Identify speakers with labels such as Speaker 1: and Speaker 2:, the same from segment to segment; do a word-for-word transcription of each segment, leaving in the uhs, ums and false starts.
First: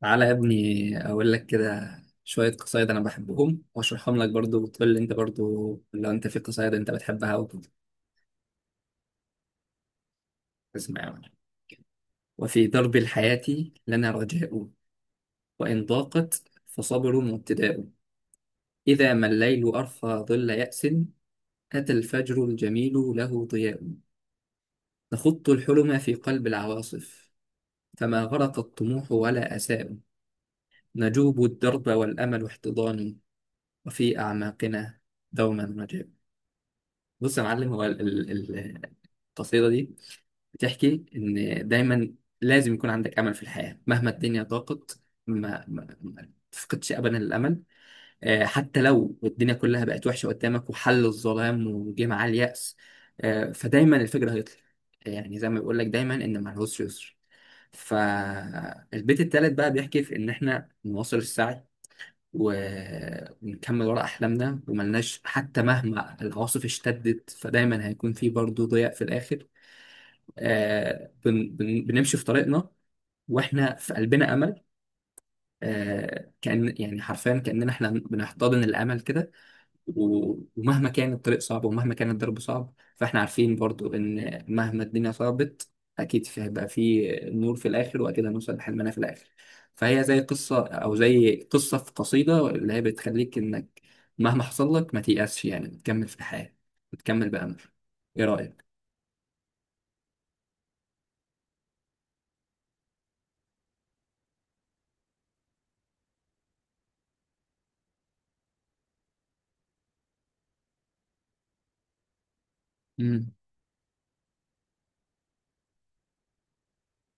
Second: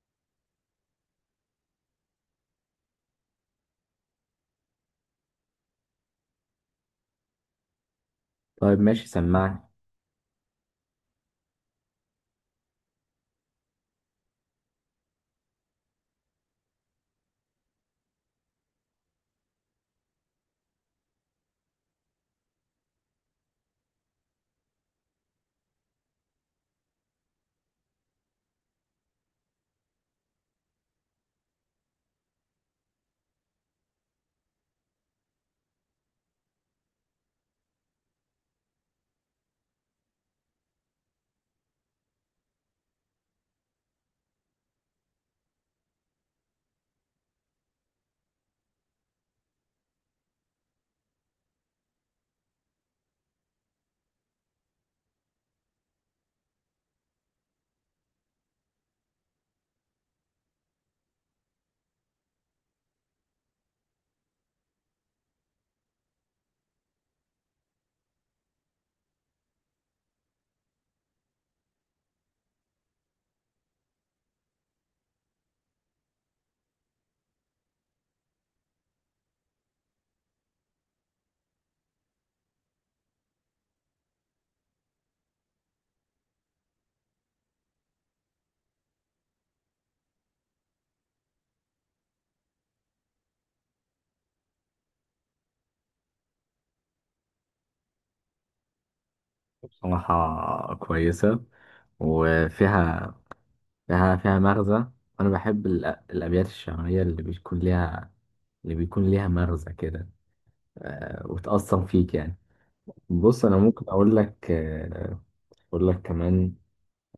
Speaker 1: تعالى يا ابني، اقول لك كده. شويه قصايد انا بحبهم واشرحهم لك برضو، وتقول لي انت برضو لو انت في قصايد انت بتحبها وكده.
Speaker 2: طيب ماشي سمعني.
Speaker 1: اسمع يا معلم. وفي درب الحياه لنا رجاء، وان ضاقت فصبر وابتداء. اذا ما الليل ارخى ظل ياس، اتى الفجر الجميل له ضياء. نخط الحلم في قلب العواصف، فما غرق الطموح ولا اساء. نجوب الدرب والامل احتضان، وفي اعماقنا دوما رجاء. بص يا معلم، هو ال- ال- ال- القصيدة دي بتحكي إن دايما لازم يكون عندك أمل في الحياة مهما الدنيا ضاقت. ما, ما, ما تفقدش أبدا الأمل. آه، حتى لو الدنيا كلها بقت وحشة قدامك وحل الظلام وجه معاه اليأس، آه، فدايما الفجر هيطلع. يعني زي ما بيقول لك دايما إن مع العسر يسر. فالبيت التالت بقى بيحكي في إن إحنا نواصل السعي و- ونكمل ورا أحلامنا وملناش، حتى مهما العواصف اشتدت فدايما هيكون في برضه ضياء في الآخر. آه بن بن بنمشي في طريقنا وإحنا في قلبنا أمل. آه، كأن يعني حرفيا كأننا احنا بنحتضن الأمل كده. و- ومهما كان الطريق صعب ومهما كان الضرب صعب، فاحنا عارفين برضو إن مهما الدنيا صعبت أكيد في هيبقى في نور في الآخر، وأكيد هنوصل لحلمنا في الآخر. فهي زي قصة، أو زي قصة في قصيدة اللي هي بتخليك إنك مهما حصل لك ما تيأسش، يعني تكمل في الحياة وتكمل بأمل. إيه رأيك؟
Speaker 2: بصراحة كويسة، وفيها فيها فيها مغزى. أنا بحب الأ- الأبيات الشعرية اللي بيكون ليها، اللي بيكون ليها مغزى كده، آه، وتأثر فيك يعني.
Speaker 1: مم.
Speaker 2: بص أنا ممكن أقول لك، آه، أقول لك كمان.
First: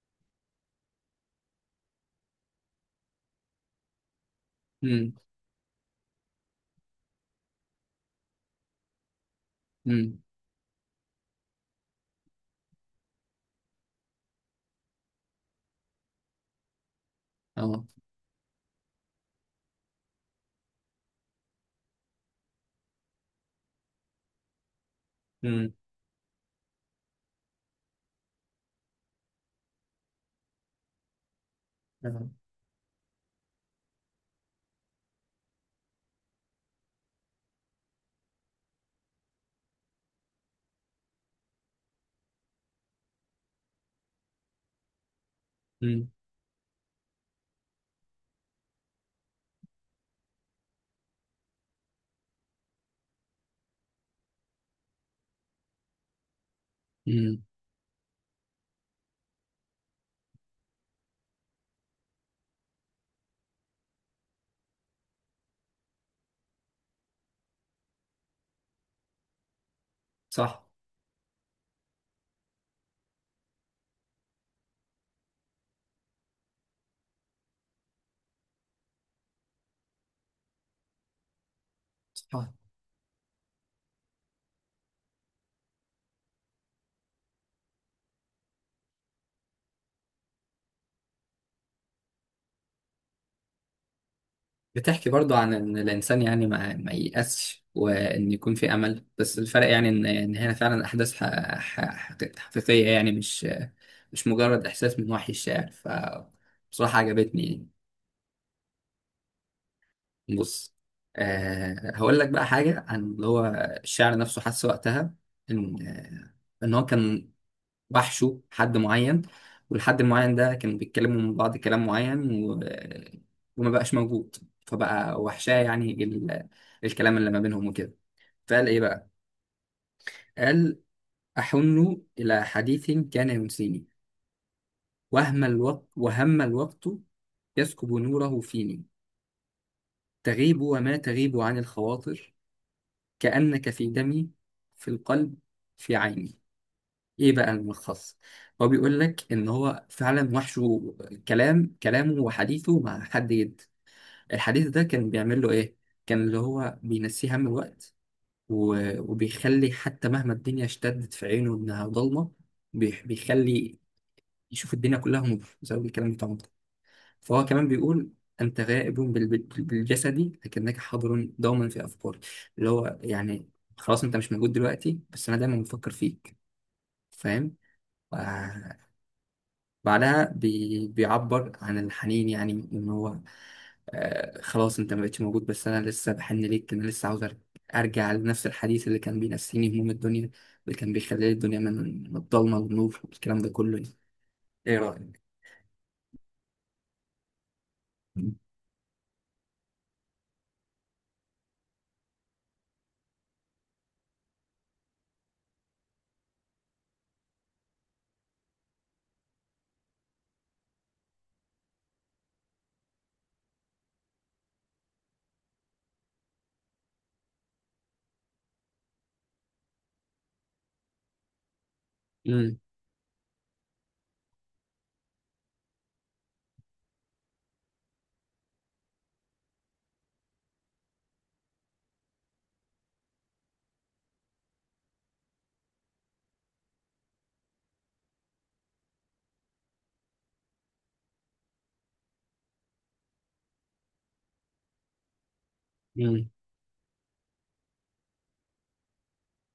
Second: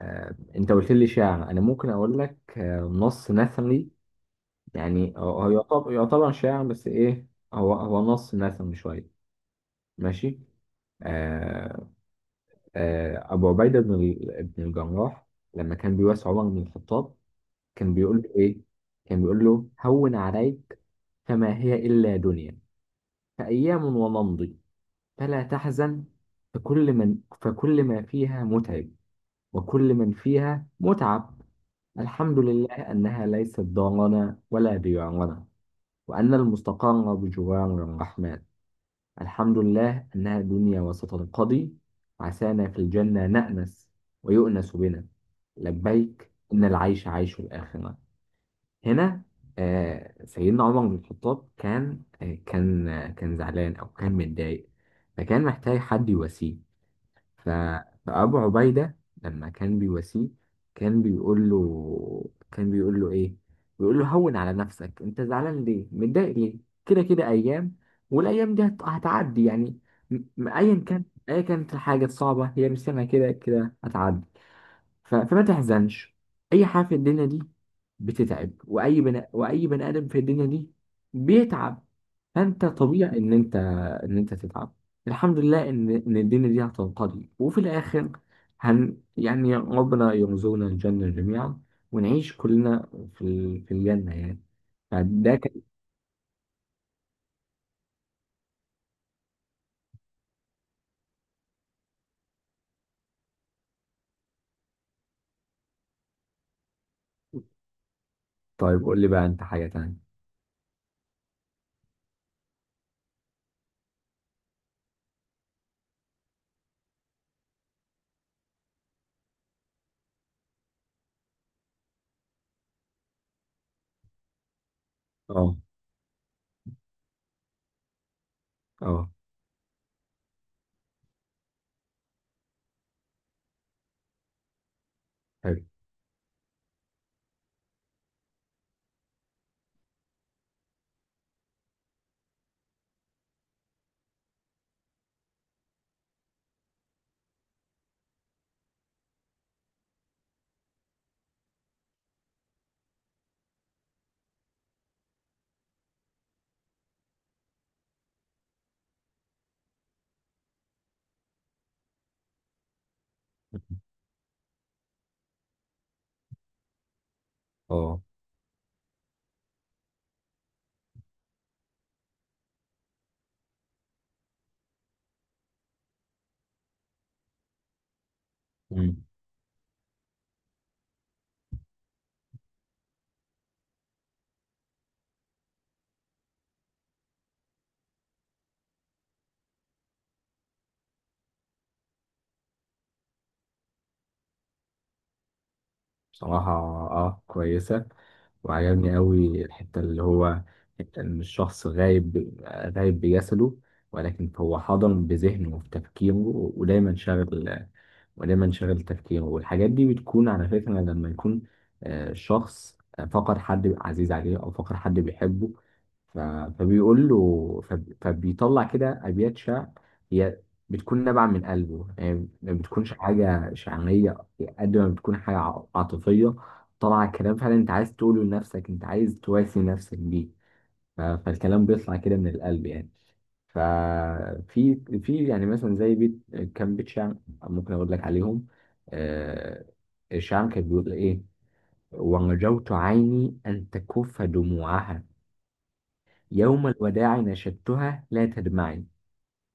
Speaker 2: آه، أنت قلت لي شعر، أنا ممكن أقول لك آه، نص نثري.
Speaker 1: مم.
Speaker 2: يعني هو هو يعتبر يعتبر شعر بس إيه، هو هو نص نثري شوية.
Speaker 1: مم.
Speaker 2: ماشي. آه، آه، أبو عبيدة بن ال- بن الجراح لما كان بيواسي عمر بن الخطاب
Speaker 1: أه.
Speaker 2: كان بيقول له إيه؟ كان بيقول له: هون عليك، فما هي إلا دنيا، فأيام ونمضي، فلا
Speaker 1: مم.
Speaker 2: تحزن، فكل من فكل ما فيها متعب، وكل من فيها متعب.
Speaker 1: آه.
Speaker 2: الحمد لله أنها ليست دارنا ولا ديارنا، وأن المستقر بجوار الرحمن. الحمد لله أنها دنيا وستنقضي، عسانا في الجنة نأنس ويؤنس بنا،
Speaker 1: مم.
Speaker 2: لبيك إن العيش عيش الآخرة. هنا آه سيدنا عمر بن الخطاب كان، آه كان آه كان زعلان أو كان متضايق، فكان محتاج حد يواسيه.
Speaker 1: مم.
Speaker 2: ف- فأبو عبيدة لما كان بيواسيه كان بيقول له، كان بيقول له إيه؟ بيقول له: هون على نفسك، أنت زعلان ليه؟ متضايق ليه؟ كده كده أيام، والأيام دي هت- هتعدي يعني. م- م-
Speaker 1: صح.
Speaker 2: أيا كان، أيا كانت الحاجة الصعبة، هي مش سامعة، كده كده هتعدي. ف- فما تحزنش. اي حاجه في الدنيا دي بتتعب، واي بني واي بني ادم في الدنيا دي بيتعب.
Speaker 1: صح.
Speaker 2: فانت طبيعي ان انت، ان انت تتعب. الحمد لله ان ان الدنيا دي هتنقضي، وفي الاخر هن يعني ربنا يرزقنا الجنه جميعا، ونعيش كلنا في ال... في الجنه يعني.
Speaker 1: بتحكي برضو
Speaker 2: فده
Speaker 1: عن
Speaker 2: كان.
Speaker 1: ان الانسان يعني ما, ما ييأسش، وان يكون في امل. بس الفرق يعني ان ان هنا فعلا احداث ح- ح- حقيق- حقيقيه، يعني مش مش مجرد احساس من وحي الشاعر، فبصراحه عجبتني.
Speaker 2: طيب قول لي بقى انت حاجه تانية.
Speaker 1: بص. أه هقول لك بقى حاجه عن اللي هو الشاعر نفسه حس وقتها ان آه، ان هو كان وحشوا حد معين، والحد المعين ده كانوا بيتكلموا من بعض كلام معين و... وما بقاش موجود، فبقى
Speaker 2: اه
Speaker 1: وحشاه يعني ال... الكلام اللي ما بينهم وكده. فقال ايه بقى؟
Speaker 2: اه
Speaker 1: قال: أحن إلى حديث كان ينسيني وهم
Speaker 2: حلو
Speaker 1: الوقت، وهم الوقت يسكب نوره فيني. تغيب وما تغيب عن الخواطر، كأنك في دمي، في القلب، في عيني. ايه بقى الملخص؟ هو بيقول لك ان هو فعلا وحشه كلام كلامه وحديثه مع حد جد. الحديث ده كان بيعمل له ايه؟ كان اللي هو بينسيه هم الوقت، و- وبيخلي حتى مهما الدنيا اشتدت في عينه انها ضلمه، بيح- بيخلي يشوف الدنيا كلها نور بسبب الكلام بتاعه ده. فهو كمان
Speaker 2: اه.
Speaker 1: بيقول: انت غائب بال- بال- بالجسد، لكنك حاضر دوما في افكاري. اللي هو يعني خلاص انت مش موجود دلوقتي، بس انا دايما بفكر فيك، فاهم؟ بعدها بي... بيعبر عن الحنين، يعني ان هو آه خلاص انت ما بقتش موجود، بس انا لسه بحن ليك، انا لسه عاوز أر- ارجع لنفس الحديث اللي كان بينسيني هموم الدنيا، اللي كان بيخلي الدنيا من من الضلمه للنور، والكلام ده كله يعني. ايه رايك؟
Speaker 2: بصراحة اه كويسة، وعجبني قوي الحتة اللي هو إن الشخص غايب، غايب بجسده ولكن هو حاضر بذهنه وفي تفكيره. ودايما شاغل، ودايما شاغل تفكيره. والحاجات دي بتكون على فكرة لما يكون آه، شخص، آه، فقد حد عزيز عليه أو فقد حد بيحبه. ف- فبيقول له، فب- فبيطلع كده أبيات شعر. هي بتكون نابعة من قلبه يعني، ما
Speaker 1: امم.
Speaker 2: بتكونش حاجة شعرية قد ما بتكون حاجة ع- عاطفية. طلع كلام فعلا انت عايز تقوله لنفسك، انت عايز تواسي نفسك بيه. ف- فالكلام بيطلع كده من القلب يعني. ففي في يعني مثلا زي بيت، كام بيت شعر ممكن اقول لك عليهم. آه، الشعر كان بيقول ايه: ورجوت عيني ان تكف دموعها،
Speaker 1: امم.
Speaker 2: يوم الوداع نشدتها لا تدمعي،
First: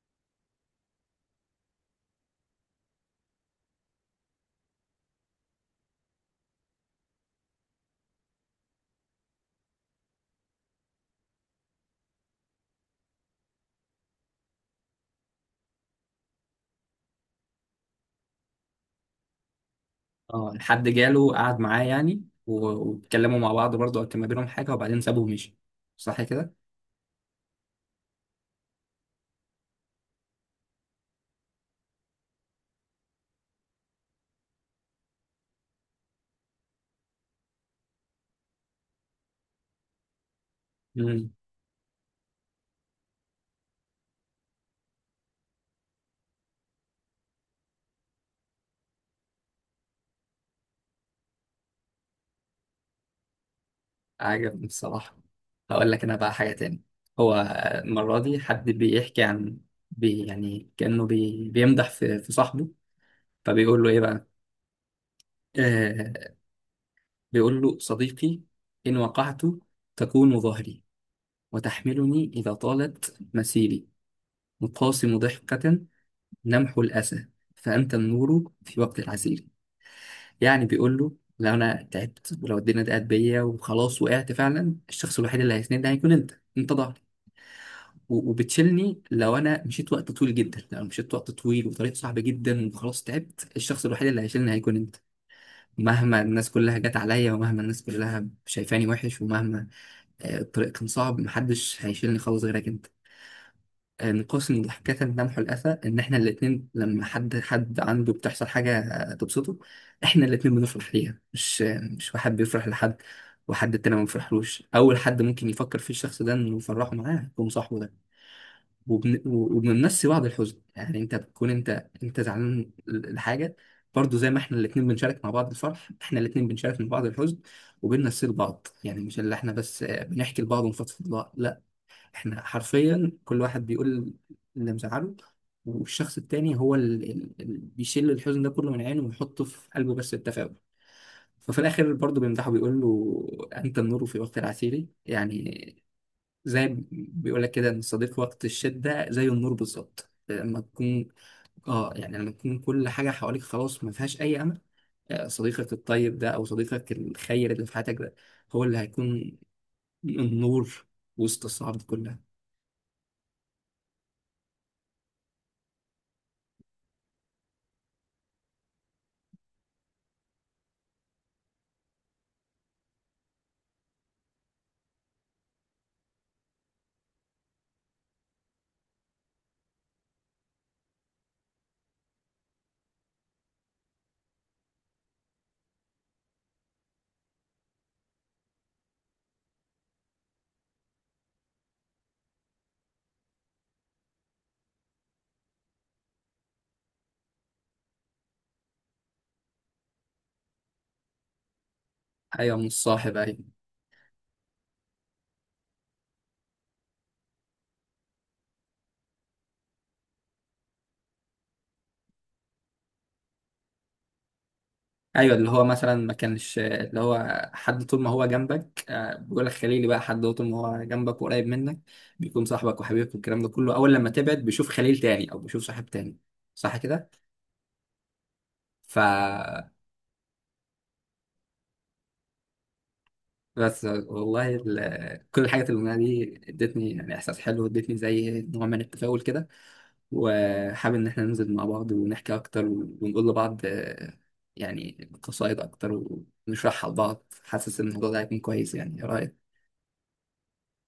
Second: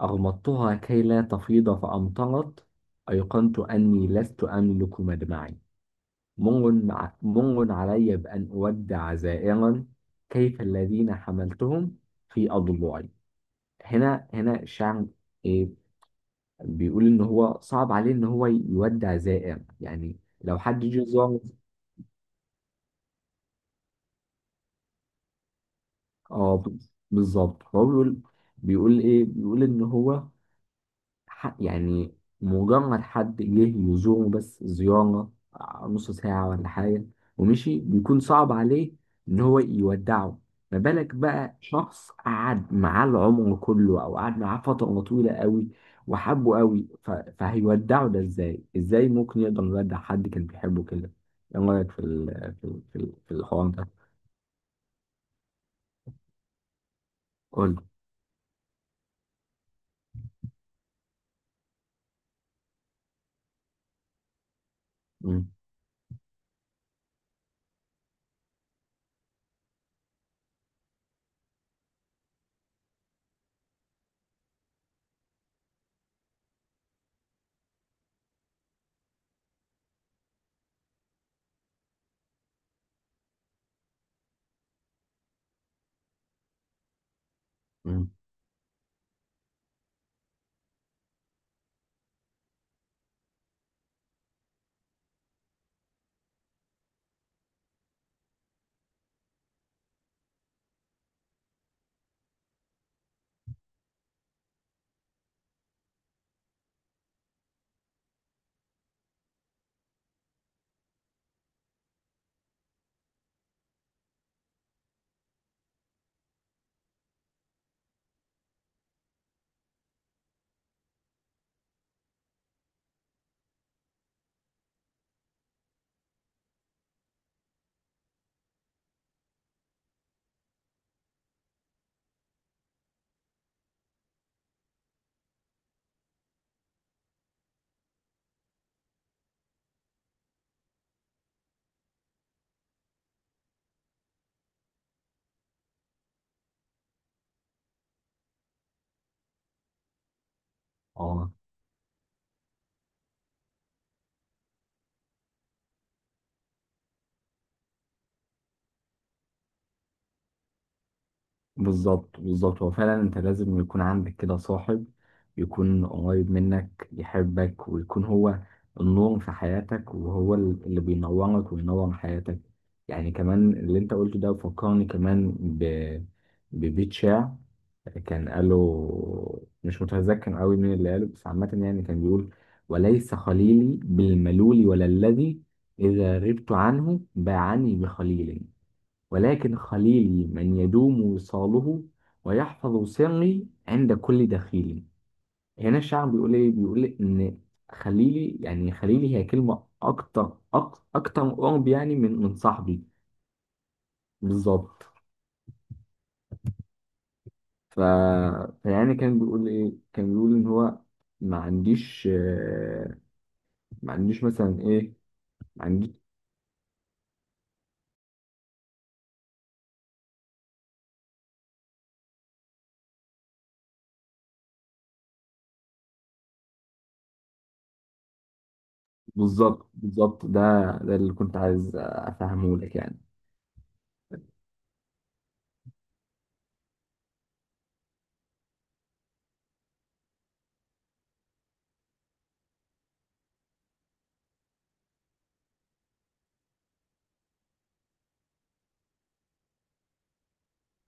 Speaker 2: اغمضتها كي لا تفيض فامطرت، ايقنت اني لست املك مدمعي، منغ ع- منغ علي بأن أودع زائرا، كيف الذين حملتهم في أضلوعي. هنا هنا الشاعر إيه، بيقول إن هو صعب عليه إن هو يودع زائر يعني.
Speaker 1: اه،
Speaker 2: لو حد
Speaker 1: حد
Speaker 2: جه
Speaker 1: جاله
Speaker 2: زار.
Speaker 1: قعد معاه يعني و- واتكلموا مع بعض برضه، أو كان ما بينهم حاجه وبعدين سابه ومشي. صح
Speaker 2: اه، بالظبط، هو بيقول، بيقول إيه بيقول إن هو، ح- يعني مجرد حد جه يزوره بس زيارة، نص ساعة ولا حاجة، ومشي، بيكون صعب عليه إن هو يودعه. ما بالك
Speaker 1: كده.
Speaker 2: بقى شخص قعد معاه العمر كله، أو قعد معاه فترة طويلة قوي وحبه قوي، ف... فهيودعه ده إزاي؟ إزاي ممكن يقدر يودع حد كان بيحبه كده؟ إيه رأيك في ال... في ال... في ال- في الحوار ده؟
Speaker 1: عجبني بصراحة. هقول لك أنا بقى حاجة تاني. هو
Speaker 2: قول لي.
Speaker 1: المرة دي حد بيحكي عن بي يعني كأنه بي بيمدح في في صاحبه. فبيقول له إيه بقى؟
Speaker 2: مم.
Speaker 1: آه، بيقول له: صديقي إن وقعت تكون ظهري، وتحملني إذا طالت مسيري. مقاسم ضحكة لمح الأسى، فأنت النور في وقت العسير. يعني بيقول له لو أنا تعبت، ولو الدنيا ضاقت بيا وخلاص وقعت فعلا، الشخص الوحيد اللي هيسندني هيكون أنت. أنت ظهري
Speaker 2: مم.
Speaker 1: و- وبتشيلني لو انا مشيت وقت طويل جدا. لو انا مشيت وقت طويل وطريق صعب جدا وخلاص تعبت، الشخص الوحيد اللي هيشيلني هيكون انت. مهما الناس كلها جت عليا، ومهما الناس كلها شايفاني وحش، ومهما آه، الطريق كان صعب، محدش هيشيلني خالص غيرك انت. آه، من قسم ضحكة لمح الأسى، إن إحنا الاتنين لما حد حد عنده بتحصل حاجة آه، تبسطه، إحنا الاتنين بنفرح ليها. مش آه، مش واحد بيفرح لحد، وحد التاني ما بيفرحلوش. أول حد ممكن يفكر فيه الشخص ده إنه يفرحه معاه يكون صاحبه ده. وبن... وبنمسي بعض الحزن، يعني انت بتكون انت انت زعلان لحاجه، برضو زي ما احنا الاثنين بنشارك مع بعض الفرح، احنا الاثنين بنشارك مع بعض الحزن. وبننسي لبعض، يعني مش اللي احنا بس آه، بنحكي لبعض ونفضفض لبعض، لا. احنا حرفيا كل واحد بيقول اللي مزعله، والشخص التاني هو اللي اللي بيشيل الحزن ده كله من عينه، ويحطه في قلبه بس التفاؤل. ففي الاخر برضه بيمدحه، بيقول له: انت النور في وقت العسير. يعني زي ما بيقول لك كده ان الصديق وقت الشده زي النور بالظبط. لما تكون،
Speaker 2: آه،
Speaker 1: اه يعني لما تكون كل حاجه حواليك خلاص ما فيهاش اي امل، آه، صديقك الطيب ده او صديقك الخير اللي في حياتك ده، هو اللي هيكون النور وسط الصعاب دي كلها.
Speaker 2: بالظبط بالظبط، هو فعلا انت لازم يكون عندك كده صاحب، يكون قريب منك يحبك، ويكون هو النور في حياتك، وهو ال- اللي بينورك وينور حياتك. يعني كمان اللي انت قلته ده فكرني كمان ب... ببيت شعر، كان قاله مش متذكر قوي مين اللي قاله، بس عامة يعني كان بيقول: وليس خليلي بالملول ولا الذي إذا غبت عنه باعني بخليل، ولكن خليلي من يدوم وصاله ويحفظ سري عند كل دخيل. هنا الشاعر بيقول ايه، بيقول ان خليلي، يعني خليلي هي كلمة اكتر، أك- اكتر قرب يعني من من
Speaker 1: ايوه، مش
Speaker 2: صاحبي.
Speaker 1: صاحب، ايوه.
Speaker 2: بالظبط. ف... فيعني كان بيقول ايه، كان بيقول ان هو ما عنديش آه، ما عنديش مثلا ايه،
Speaker 1: ايوه، اللي هو
Speaker 2: ما عنديش.
Speaker 1: مثلا ما كانش اللي هو حد طول ما هو جنبك. آه، بيقول لك خليلي بقى حد هو طول ما هو جنبك وقريب منك، بيكون صاحبك وحبيبك والكلام ده كله. اول لما تبعد بيشوف خليل تاني او بيشوف صاحب تاني. صح كده؟ ف
Speaker 2: بالظبط بالظبط، ده ده اللي كنت عايز افهمه لك يعني.
Speaker 1: بس والله، ال- كل الحاجات اللي قلناها دي ادتني يعني احساس حلو، ادتني زي نوع من التفاؤل كده، وحابب ان احنا ننزل مع بعض ونحكي اكتر ونقول لبعض آه، يعني قصايد اكتر، ونشرحها لبعض. حاسس ان الموضوع ده هيكون كويس. يعني ايه رايك؟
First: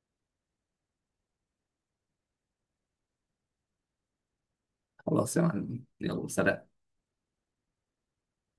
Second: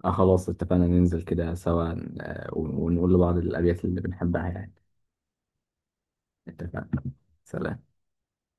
Speaker 2: اه خلاص اتفقنا ننزل كده سوا، آه، ونقول لبعض الأبيات اللي بنحبها يعني.
Speaker 1: خلاص يا معلم، يلا، سلام.
Speaker 2: اتفقنا. سلام.